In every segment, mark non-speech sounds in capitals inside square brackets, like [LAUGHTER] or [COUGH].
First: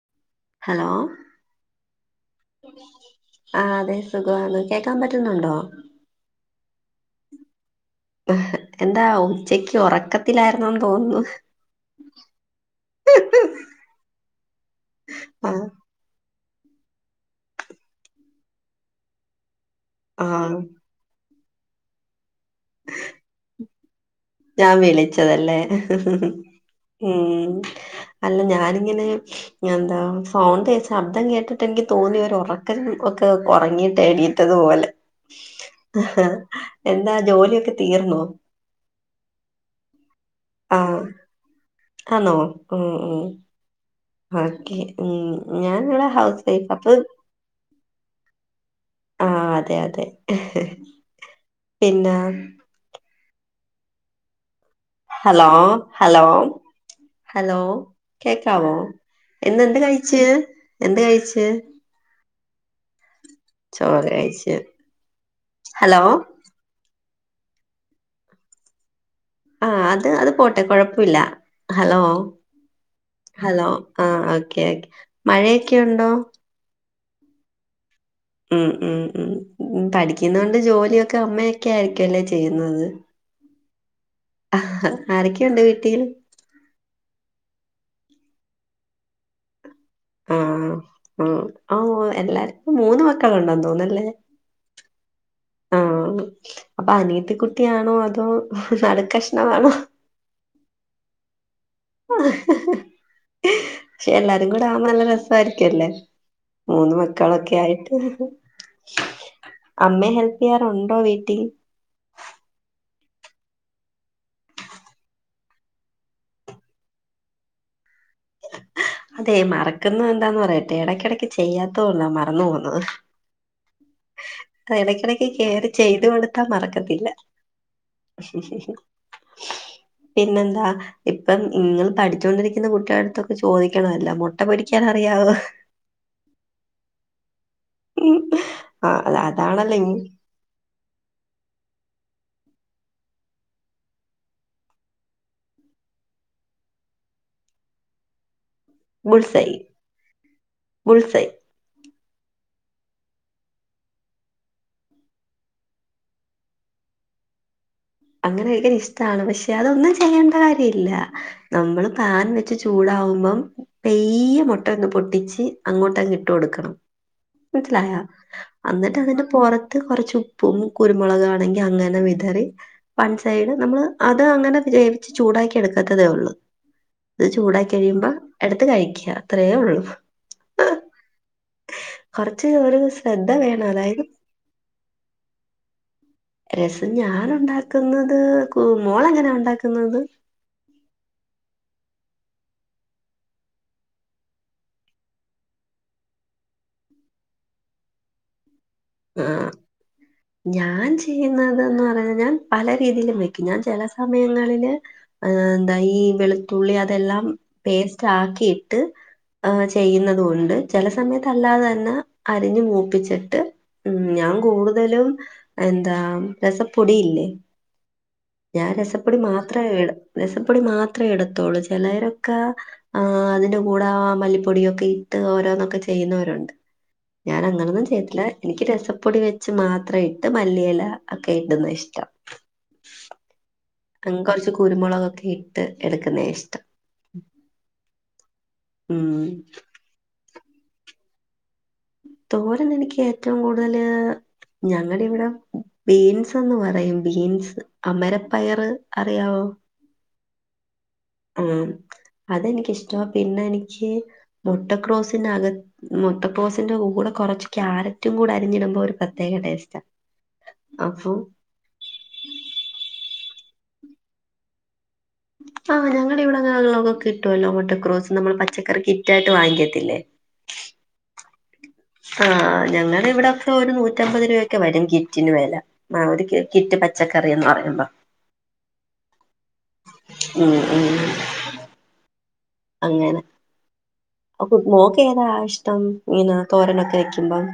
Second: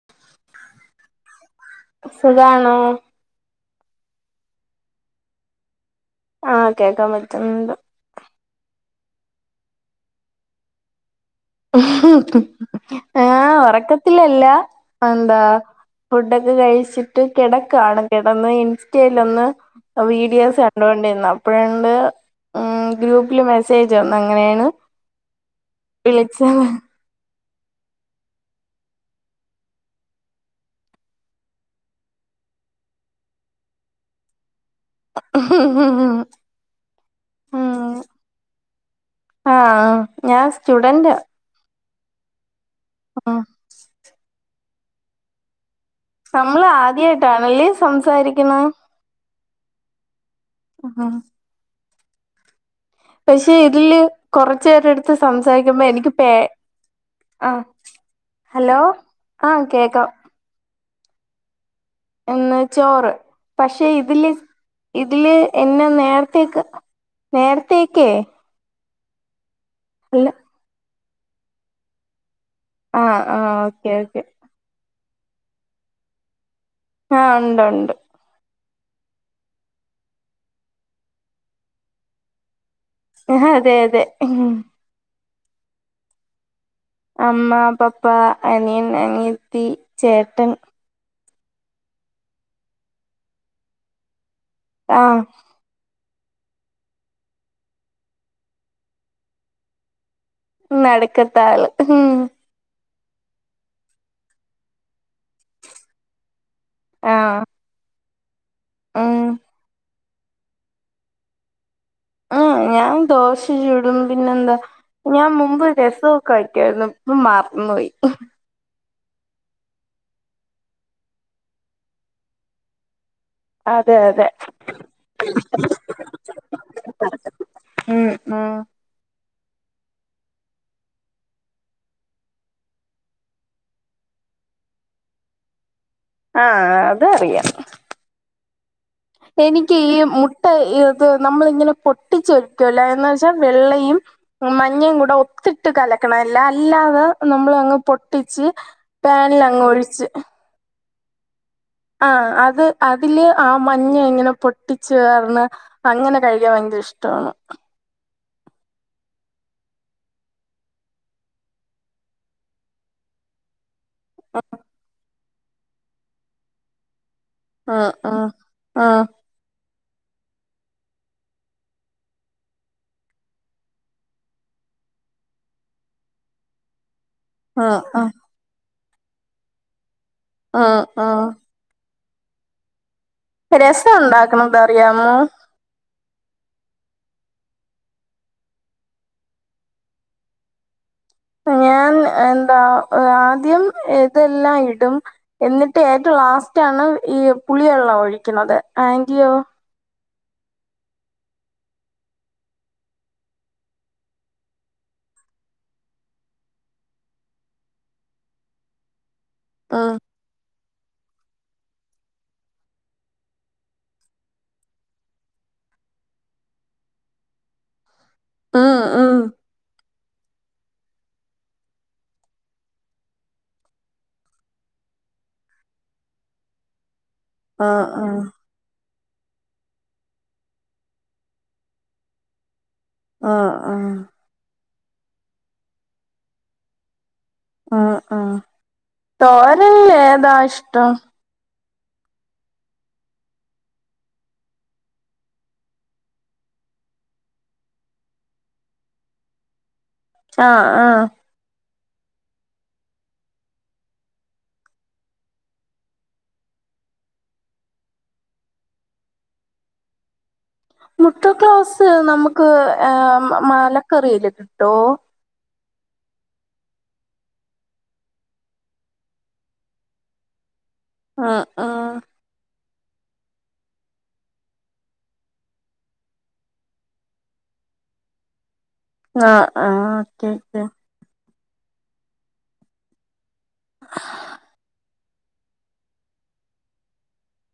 [INAUDIBLE] Hello സുഖാണോ ആ അതെ സുഖാണ് കേൾക്കാൻ പറ്റുന്നുണ്ടോ? ആഹ കേൾക്കാപറ്റുന്നുണ്ട് എന്താ ഉച്ചക്ക് ഉറക്കത്തിലായിരുന്നന്ന് തോന്നുന്നു ആഹ ഉറക്കത്തിലല്ല എന്താ ആ ഫുഡൊക്കെ കഴിച്ചിട്ട് കിടക്കാണ് കിടന്ന് ഇൻസ്റ്റലൊന്ന് ആ വീഡിയോസ് കണ്ടൊണ്ടിന്ന അപ്പോഴണ് ഗ്രൂപ്പില് മെസ്സേജ് വന്ന ഞാൻ വിളിച്ചതല്ലേ വിളിച്ചത് ഉം അല്ല ഞാനിങ്ങനെ എന്താ ഫോൺ ശബ്ദം കേട്ടിട്ട് എനിക്ക് തോന്നി ഉറക്കം ഒക്കെ ഉറങ്ങിട്ടടി തുപോലെ എന്താ ജോലിയൊക്കെ തീർന്നോ ആഹ ആ ആണോ മ്മ് മ്മ് ഉം ഓക്കെ മ്മ് ഞന്നാലെ നമ്മൾ ആദ്യായിട്ടാണല്ലേ സംസാരിക്കുന്ന ആഹ അതെ അതെ പിന്നെ പക്ഷെ ഇതില് കൊറച്ചു [UNINTELLIGIBLE] ഹലോ സംസാരിക്കുമ്പോ എനിക്ക് ഹലോ പേ ഹലോ ആഹ് കേക്കാവോ ഹലോ ആ ഇന്നെന്ത് കേക്കാം കഴിച്ച് എന്ത് കഴിച്ച് ന്ന് ചോറ് പക്ഷെ ചോറ് ഇതില് കഴിച്ച് ഇതില് എന്നെ ഹലോ നേരത്തേക്ക് നേരത്തേക്ക് ആ അത് അത് പോട്ടെ കോഴപ്പല്ല ഹലോ ആ ആ ഹലോ ഓക്കെ ആ ഓക്കെ ക്കെ മഴയൊക്കെണ്ടോ ആ ഉണ്ട്ണ്ട് ഉം ഉം ഉം പഠിക്കുന്ന കൊണ്ട് ജോലിയൊക്കെ അമ്മയൊക്കെ ആയിരിക്കുല്ലേ ചെയ്യുന്നത് [UNINTELLIGIBLE] അതെ അതെ ഉം. ആഹാ ആരൊക്കെയുണ്ട് വിട്ടീല് അമ്മ പപ്പാ അനിയൻ അനിയത്തി ആ ചേട്ടൻ ആ ആ എല്ലാരും മൂന്ന് മക്കൾ ഉണ്ടെന്ന് തോന്നല്ലേ ആഹ് ആ അപ്പൊ അനിയത്തി കുട്ടിയാണോ അതോ നടു കഷ്ണമാണോ നടുക്കത്താല് പക്ഷെ എല്ലാരും കൂടെ ആവുമ്പോ നല്ല രസായിരിക്കുല്ലേ മൂന്ന് മക്കളൊക്കെ ആയിട്ട് മ്മ് അമ്മെ ഹെൽപ്പ് ചെയ്യാറുണ്ടോ വീട്ടില് മ്മ് ഞാൻ ദോശ ചുടും പിന്നെന്താ ഞാൻ മുമ്പ് രസോക്കെ വെക്കോയിരുന്നു ഇപ്പൊ മർന്നോയി [INAUDIBLE] അതെ മറക്കുന്നെ എന്താന്ന് പറയട്ടെ ഇടക്കിടക്ക് ചെയ്യാത്തോണ്ടാ മറന്നു പോകുന്നത് അതെ അതെ ഇടക്കിടക്ക് കെയറി ചെയ്ത് കൊടുത്താ മറക്കത്തില്ല മ്മ് ആ പിന്നെന്താ ഇപ്പം നിങ്ങൾ പഠിച്ചുകൊണ്ടിരിക്കുന്ന കുട്ടി അതൊക്കെ ചോദിക്കണല്ല മുട്ട പൊരിക്കാൻ അറിയാവോ ആഹ അത് അറിയാം ഉം അ അതാണല്ലെ ഇ ഈ മുട്ട ഇത് നമ്മള് ഇങ്ങനെ പൊട്ടിച് വേകൂലെ എന്ന് വെച്ചാ വെള്ളയും മഞ്ഞയും കൂടെ ഒത്തിട്ട് കലക്കണല്ല അല്ലാതെ നമ്മൾ അങ്ങ് പൊട്ടിച്ച് ബുൾസൈ പാനിലങ്ങ് ഒഴിച്ച് ബുൾസൈ ആ അത് അതില് ആ മഞ്ഞ ഇങ്ങനെ പൊട്ടിച്ചു ർന്ന് അങ്ങനെ കഴിക്കാൻ ഭയങ്കര ഇഷ്ട്ടാണ് അങ്ങനെ കഴിക്കാൻ ഇഷ്ട്ടാണ് പക്ഷെ അതൊന്നും ചെയ്യേണ്ട കാര്യല്ല നമ്മള് പാൻ വെച്ച് ചൂടാവുമ്പം പയ്യെ മുട്ട അങ്ങ് പൊട്ടിച്ച് അങ്ങോട്ടങ്ങ് ഇട്ട് കൊടുക്കണം ഉം മനസ്സിലായ ഉം അന്നിട്ട് ഉം അതി പുറത്ത് കുറച്ച് ഉപ്പും കുരുമുളകാണെങ്കി അങ്ങനെ വിതറി വൺ സൈഡ് നമ്മള് അത് അങ്ങനെ വേവിച്ച് ചൂടാക്കി എടുക്കത്തതേ ഉള്ളൂ അത് ചൂടായി ഉം കഴിയുമ്പോ ഉം എടുത്ത് കഴിക്ക അത്രയേള്ളൂ ആ ആ കൊറച്ച് ഒരുസ് രസം ഉണ്ടാക്കുന്നത് അറിയാമോ രസം ഞാൻ ഉണ്ടാക്കുന്നത് കു മോള എങ്ങനെയ ഉണ്ടാക്കുന്നത്? ഞാൻ എന്താ ആദ്യം ഇതെല്ലാം ഇടും. എന്നിട്ട് ഏറ്റവും ലാസ്റ്റ് ആണ് ഈ പുളി വെള്ളം ഒഴിക്കണത് ആഹ ഞാൻ ചെയ്യുന്നത് എന്ന് പറയ ഞാൻ പല രീതിയിലും വെക്കും ഞാൻ ചില സമയങ്ങളില് ഏ എന്താ ഈ വെളുത്തുള്ളി അതെല്ലാം പേസ്റ്റ് ആക്കിയിട്ട് ഉം ചെയ്യുന്നത കൊണ്ട് ചെല സമയത്ത് അല്ലാതെ തന്നെ അരിഞ്ഞ് മൂപ്പിച്ചിട്ട് ഉം ഞാൻ കൂടുതലും എന്താ രസപ്പൊടിയില്ലേ ഞാൻ ഉം ഉം രസപ്പൊടി മാത്രമേ ഇട രസപ്പൊടി മാത്രമേ എടുത്തോള്ളൂ ചിലരൊക്കെ ആ അതിന്റെ കൂടെ മല്ലിപ്പൊടിയൊക്കെ ഇട്ട് ഓരോന്നൊക്കെ ചെയ്യുന്നവരുണ്ട് ഞാൻ ഉം അങ്ങനൊന്നും ഉം ചെയ്ത്തില്ല എനിക്ക് രസപ്പൊടി വെച്ച് മാത്രം ഇട്ട് മല്ലിയില ഒക്കെ ഇടുന്ന ഇഷ്ടം ആഹ ആഹ അങ്ങ് കുറച്ച് കുരുമുളകൊക്കെ ഇട്ട് എടുക്കുന്ന ഇഷ്ടം ആ ആ ഉം തോരയ് ഏതാ ഇഷ്ടം തോരൻ എനിക്ക് ഏറ്റവും കൂടുതല് ഞങ്ങളുടെ ഇവിടെ ബീൻസ്ന്ന് പറയും ബീൻസ് അമരപ്പയർ അറിയാവൊ? ആഹ ആഹ ആ അതെനിക്കിഷ്ട പിന്നെ എനിക്ക് മൊട്ടക്രോസിനക മൊത്തകൊസിന്റെ കൂടെ കുറച്ച് ക്യാരറ്റും കൂടെ അരിഞ്ഞിടുമ്പോ ഒരു പ്രത്യേക ടേസ്റ്റ മുട്ടക്ലോസ് നമുക്ക് മലക്കറിയില് കിട്ടോ? ആഹ് ഞങ്ങള ഇവിടെ [UNINTELLIGIBLE] കിട്ടുവല്ലോ മട്ടക്രോസ് നമ്മൾ പച്ചക്കറി [INAUDIBLE] കിറ്റായിട്ട് വാങ്ങിക്കത്തില്ലേ ആഹ ആഹ ആ ഞങ്ങടെ ഇവിടെക്ക ഒരു നൂറ്റമ്പത് രൂപ ഒക്കെ വരും ഗിറ്റിന് വേല ആ ഒരു കിറ്റ് പച്ചക്കറിന്ന് പറയുമ്പോ ആ ആഹ ഓക്കെ ഉം ഓക്കെ ഉം അങ്ങനെ മോക്ക് ഏതാ ഇഷ്ടം ഇങ്ങനെ തോരനൊക്കെ വെക്കുമ്പം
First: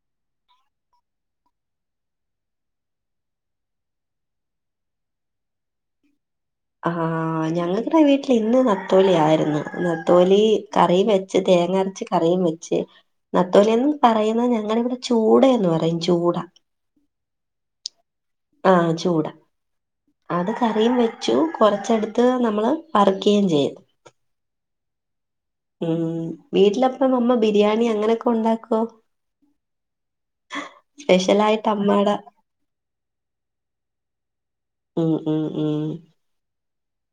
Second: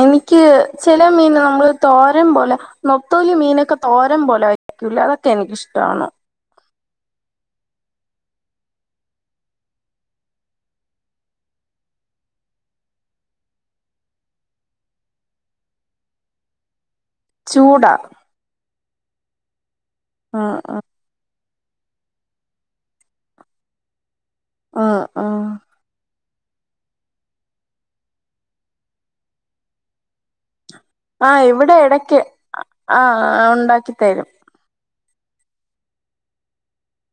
എനിക്ക് ചെല മീൻ നമ്മള് തോരം പോലെ നൊത്തോലി മീനൊക്കെ തോരൻ പോലെ തുലാവത് എനിക്കിഷ്ട്ടാണ് ആ ഞങ്ങളുടെ വീട്ടിൽ ഇന്ന് നത്തോലി ആയിരുന്നു നത്തോലി കറി വെച്ച് തേങ്ങരച്ച് കറിയും വെച്ച് നത്തോലന്ന് പറയുന്ന ഞങ്ങള ഇവിടെ ചൂട എന്ന് പറയും ജൂടാ ചൂട ആ ചൂടാ അത് ആഹ് ആഹ് കറിയും വെച്ചു കൊറച്ചടുത്ത് ത് നമ്മള് പറക്കയും ചെയും ആ ആ ഉം വീട്ടിലപ്പ അമ്മ ബിരിയാണി അങ്ങനെയൊക്കെ ഉണ്ടാക്കോ ആ് സ്പെഷ്യലായിട്ട് ഇവിടെ അമ്മാടെ എടയ്ക്ക് ആ ഉണ്ടാക്കി തരും ഉ ഉം ഉം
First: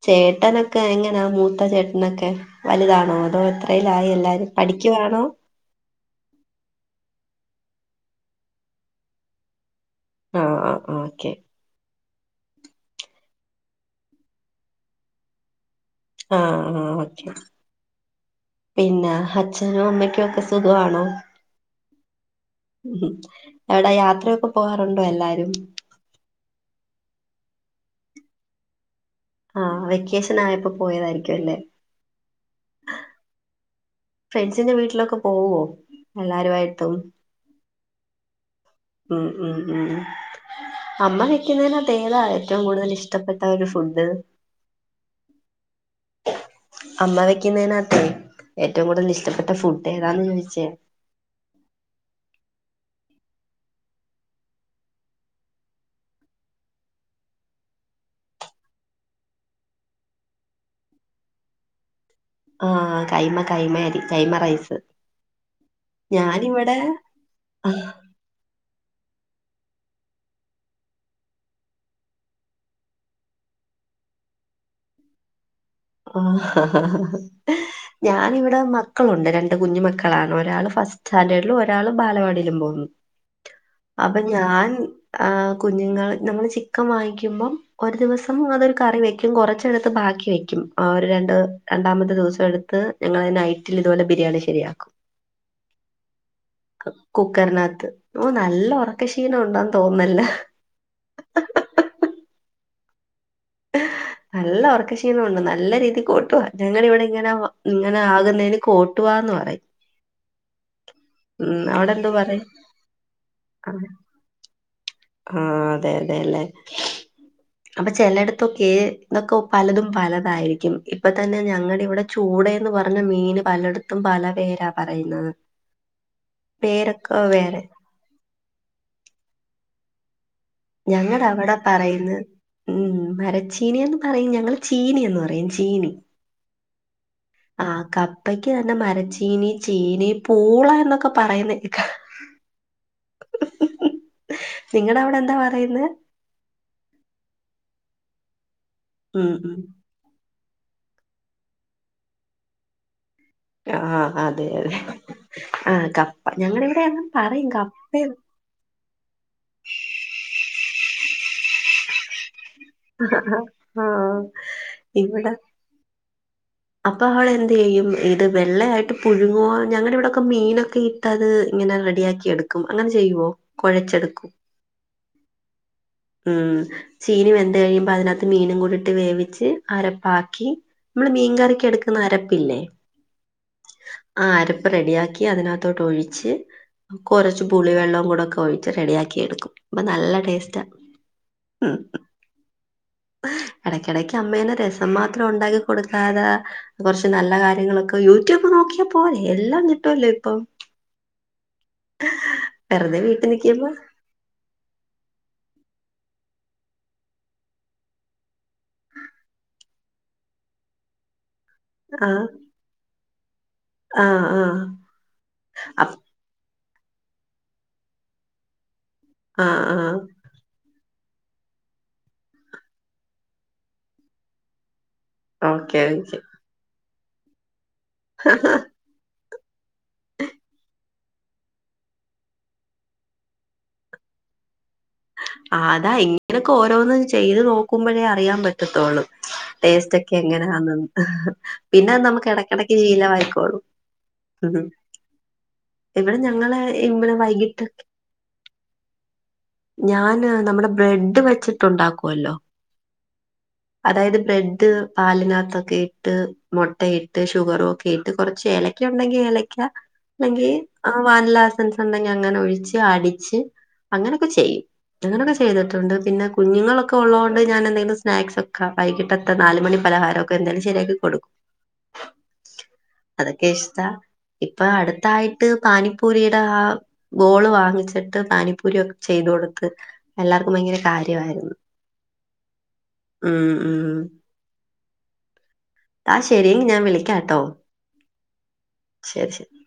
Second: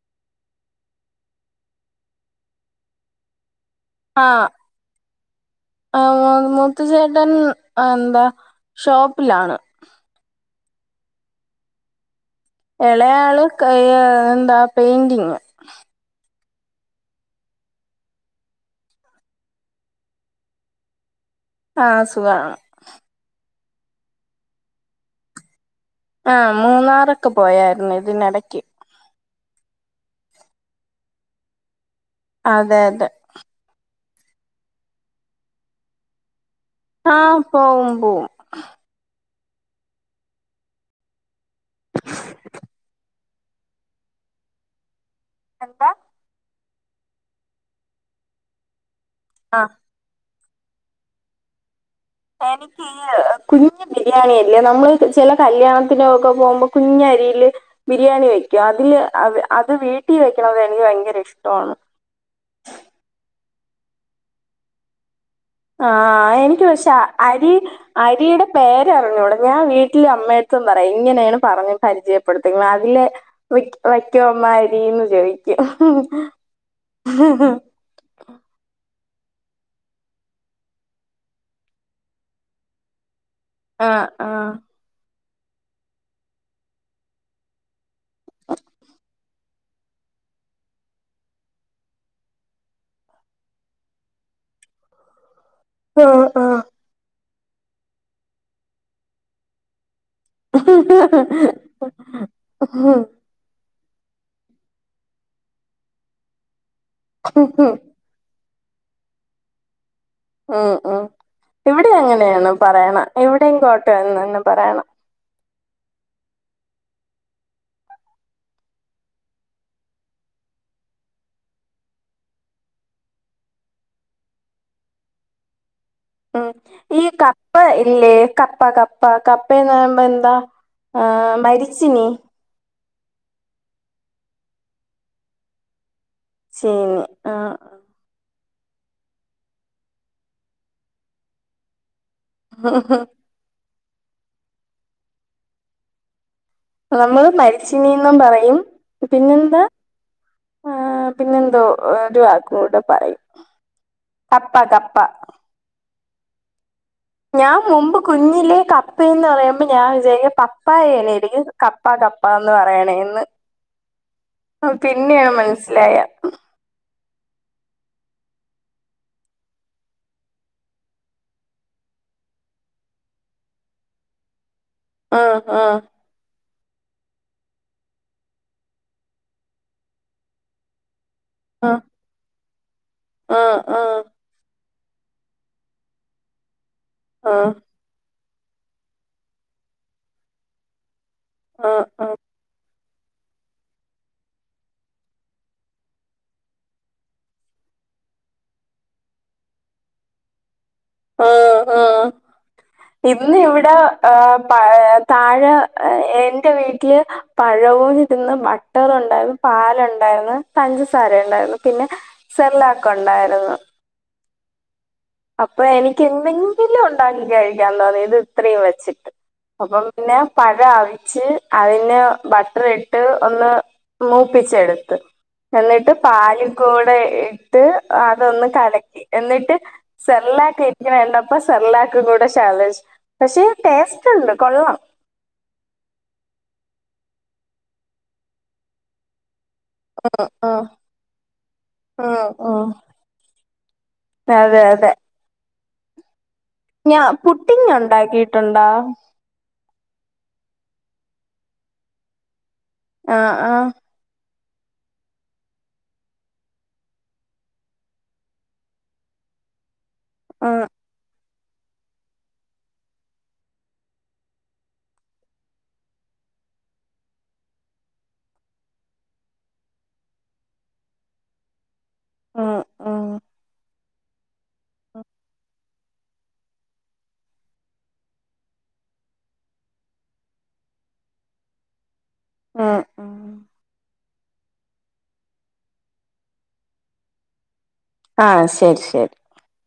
ചേട്ടനൊക്കെ എങ്ങനാ മൂത്ത ചേട്ടനൊക്കെ വലുതാണോ അതോ എത്രയിലായി എല്ലാരും പഠിക്കുവാണോ ആ മൂത്ത ചേട്ടൻ എന്താ ഷോപ്പിലാണ് ആ ആ ആ ഓക്കെ എളയാള് ക എന്താ പെയിന്റിങ് ആ ആ ഓക്കെ പിന്നെ അച്ഛനും അമ്മയ്ക്കും ഒക്കെ സുഖമാണോ ആ സുഖാണ് എവിടെ യാത്രയൊക്കെ പോകാറുണ്ടോ എല്ലാരും ആ് മൂന്നാറൊക്കെ പോയായിരുന്നു ഇതിനെടക്ക് ആ വെക്കേഷൻ ആയപ്പോ പോയതായിരിക്കും അല്ലേ അതെ അതെ ഫ്രണ്ട്സിന്റെ വീട്ടിലൊക്കെ പോവുവോ എല്ലാരുവായിട്ടും ആ പോവും പോവും ഉം ഉം അമ്മ വെക്കുന്നതിനാത്തേതാ ഏറ്റവും കൂടുതൽ ഇഷ്ടം ഇഷ്ടപ്പെട്ട ഒരു ഫുഡ് എന്താ അമ്മ വെക്കുന്നതിനനാത്തെ ഏറ്റവും കൂടുതൽ ഇഷ്ടപ്പെട്ട ആഹ് ഫുഡ് ഏതാന്ന് ചോയ്ച്ചേ എനിക്ക് നിക്ക് കുഞ് ബിരിയാണില്ലേ നമ്മള് ചെല കല്യാണത്തിനൊക്കെ പോവുമ്പോ കുഞ്ഞ് അരീല് ബിരിയാണി വെക്കും അതില് അത് വീട്ടിൽ വെക്കണത് എനിക്ക് ഭയങ്കര ഇഷ്ടവാണ് ആ കൈമ കൈമ അരി കൈമ റൈസ് ആ എനിക്ക് ഞാനിവിടെ പക്ഷെ അരി ആ രിയുടെ പേര്റിഞ്ഞൂട ഞാൻ വീട്ടില അമ്മയട്ത്തും പറയാ ഇങ്ങനെയാണ് പറഞ്ഞ് പരിചയപ്പെടുത്ത അതിലെ വയ്ക്കോ മ്മാരീന്ന് ചോയ്ക്കും ആ ഞാാനിവിടെ മക്കളുണ്ട് രണ്ട് കുഞ്ഞുമക്കളാണ് ഒരാള് ഫസ്റ്റ് സ്റ്റാൻഡേർഡിലും ഒരാൾ ബാലവാടിയിലും പോവുന്നു ആഹ് അപ്പൊ ആഹ് ഞാൻ ആഹ് കുഞ്ഞുങ്ങൾ നമ്മള് ചിക്കൻ വാങ്ങിക്കുമ്പോം ഒരു ദിവസം അതൊരു കറി വെ ക്കും കുറച്ചെടുത്ത് ബാക്കി വയ്ക്കും ആ ഒരു രണ്ട് രണ്ടാമത്തെ ദിവസം എടുത്ത് ഞങ്ങള് നൈറ്റിൽ ഇതുപോലെ ബിരിയാണി ശരിയാക്കും [INAUDIBLE] ആ കുക്കറിനകത്ത് ഓ നല്ല ഉറക്ക ക്ഷീണം ഉണ്ടന്ന് തോന്ന്ന്നല്ലോ ആഹ നല്ല ഉർക്ക ക്ഷീണോണ്ട് നല്ല രീതിൽ കോട്ടുവാ ഞങ്ങളിവിടെ ഇങ്ങനെ ങ്ങ ആകുന്നതിന് കോട്ടുവാന്ന് പറയും ഉം ഉം ഉം, ഇവിടെ അവിടെ എന്തോ പറയും അങ്ങനെണ് പറയണ ഇവിടെയും ആ കോട്ടുവാ എന്ന് തന്നെ പറയണ ആ അതെ അതെല്ലേ അപ്പൊ ചെലട്ത്തൊക്കെ ഇതൊക്കെ പലതും പലതായിരിക്കും ഇപ്പത്തന്നെ ഞങ്ങടെവിടെ ചൂടേന്ന് പറഞ്ഞ മീന് പലട്ത്തും പല പേരാ പറയുന്നത് ഉം ഈ പേരൊക്കെ കപ്പ വേറെ ഇല്ലേ കപ്പ കപ്പ കപ്പേന്നാമ്പെന്താ ഞങ്ങടവിടെ പറയ്ന്ന് ഉം മരച്ചീനിയെന്ന് പറയും ഞങ്ങള് ചീനിയെന്ന് പറയും ചീനി [UNINTELLIGIBLE] ആഹ് ആ കപ്പയ്ക്ക് തന്നെ മരച്ചീനി ചീനി പൂള എന്നൊക്കെ പറയുന്നേക്കാ [UNINTELLIGIBLE] നിങ്ങടെവിടെന്താ പറയുന്നേ നമ്മള് മരച്ചിനീന്നും പറയും ഉം ഉം പിന്നെന്താ ആ പിന്നെന്തോ ഒരു വാക്കൂടെ പറയും ആഹ് കപ്പ അതെയതെ കപ്പ ആ കപ്പ ഞങ്ങടിവ്ടൊന്നും ഞാൻ മുമ്പ് കുഞ്ഞിലേ കപ് പ്പേന്ന് പറയുമ്പ ഞാൻ വിചാരിക്കും പപ്പായെലെയിരിക്കും കപ്പ കപ്പാന്ന് പറയ്ന്നെ ന്നേന്ന് ആ അ ഇവിടെ പിന്നെയാ മനസ്സിലായേ അപ്പൊ അവിടെ എന്ത്യെയ്യും ഇത് വെള്ളയായിട്ട് പുഴുങ്ങുവോ ഞങ്ങടിവ്ടൊക്കെ മീനൊക്കെ ഇട്ട് ട്ടത് ഇങ്ങനെ റെഡിയാക്കി എടുക്കും അങ്ങനെ ചെയ്യുവോ കൊഴച്ചെടുക്കും ആഹ് ആഹ് ഉം ചീനി വെന്ത് കഴിയുമ്പോ അതിനാത്ത് മീനും കൂടിട്ട് വേവിച്ച് അരപ്പാക്കി നമ്മള് മീൻ കറിക്കെടുക്കുന്ന അരപ്പില്ലേ ആഹ് ആഹ് ആ അരപ്പ് റെഡിയാക്കി അതിനകത്തോട്ടൊഴിച്ച് ആ കൊറച്ച് പുളിവെള്ളം കൂടെ ഒക്കെ ഒഴി റെഡിയാക്കി എടുക്കും അപ്പൊ നല്ല ടേസ്റ്റാ ആ മ് ആ എടയ്ക്കെടക്ക് അമ്മേനെ രസം മാത്രം ഉണ്ടാക്കികൊടുക്കാതെ കൊർച്ച് നല്ല കാര്യങ്ങളൊക്കെ യു റ്റൂബ് നോക്കിയാ പോരെ എല്ലാം കിട്ടുവല്ലേ ഇപ്പൊ. ആ ആ വെറുതെ വീട്ടിൽ ഇന്ന് നിൽക്കുമ്പോ ഇവിടാ. ആ പഴെ താഴെ എന്റെ വീട്ട്ല് പഴവും തിന്ന് ബട്ടറും ഉണ്ടായിരുന്നു പാലുണ്ടായിരുന്നു പഞ്ചസാര ഉണ്ടായിരുന്നു. പിന്നെ സെർലാക്കുണ്ടായിരുന്നു. ആ ആ. അപ്പൊ എനിക്ക് എന്തെങ്കിലും ഉണ്ടാക്കി കഴിക്കാല്ലോ ഇത് ഇത്രയും വെച്ച്ട്ട്. ആഹ് അപ്പം ആഹ് പിന്നെ. പഴം അവിച്ച് അതിന് ബട്ടറിട്ട് ഒന്ന് മൂപ്പിച്ചെടുത്ത്. ഓക്കെ എന്നിട്ട് ഓക്കെ പാല് കൂടെ ഇട്ട് അതൊന്ന് കലക്കി എന്നിട്ട് സെർലാക്ക് ഇരിക്കണ കണ്ടപ്പ സെർലാക്ക് കൂടെ ശാ [UNINTELLIGIBLE] പക്ഷേ ടേസ്റ്റ് ണ്ട് കൊള്ളാം. ആതാ ഇങ്ങനെയൊക്കെ ഓരോന്ന് ചെയ്ത് നോക്കുമ്പോഴേ അറിയാൻ പറ്റത്തോള്ളു. ടേസ്റ്റ് ഒക്കെ ഉം, എങ്ങനാന്ന് പിന്നെ ഉം, നമുക്ക് ഉം. എടക്കെടക്ക് ശീലമായിക്കോളും. അതെ ഉം അതെ. ഇവിടെ ഞങ്ങള് ഞാ ഇവിടെ വൈകിട്ട് പുഡ്ഡിംഗ് ഉണ്ടാക്കിട്ടുണ്ടോ. ഞാന് നമ്മുടെ ബ്രെഡ് വെച്ചിട്ടുണ്ടാക്കുവല്ലോ. ആഹ് ആഹ് അതായത് ബ്രെഡ് പാലിനക്കത്തൊക്കെ ഇട്ട്. മുട്ടയിട്ട് ഷുഗറും ഒക്കെ ഇട്ട് കുറച്ച് ഏലക്ക ഉണ്ടെങ്കിൽ ഏലക്ക. ആ അല്ലെങ്കിൽ വാനിലാഎസൻസ് ഉണ്ടെങ്കിൽ അങ്ങനെ ഒഴിച്ച് അടിച്ച് അങ്ങനൊക്കെ ചെയ്യും. അങ്ങനെയൊക്കെ ചെയ്തിട്ടുണ്ട് പിന്നെ കുഞ്ഞുങ്ങളൊക്കെ ഉള്ളതുകൊണ്ട് ഞാനെന്തെങ്കിലും സ്നാക്സ് ഒക്കെ വൈകിട്ട് നാലു മണി പലഹാരൊക്കെ എന്തേലും ശരിയാക്ക് കൊടുക്കും. ഉം, ഉം, അതൊക്കെ ഇഷ്ട്ട ഇപ്പൊ അടുത്തായിട്ട് പാനിപ്പൂരിയുടെ ആ ബോൾ വാങ്ങിച്ചിട്ട് പാനിപ്പൂരി ഒക്കെ ചെയ്തു കൊടുത്ത് എല്ലാവർക്കും ഭയങ്കര കാര്യായിരുന്നു. ആഹ് ആഹ് ഉം ഉം. ആ ശരി ഞാൻ വിളിക്കാട്ടോ. ആ ശരി ശരി. [UNINTELLIGIBLE]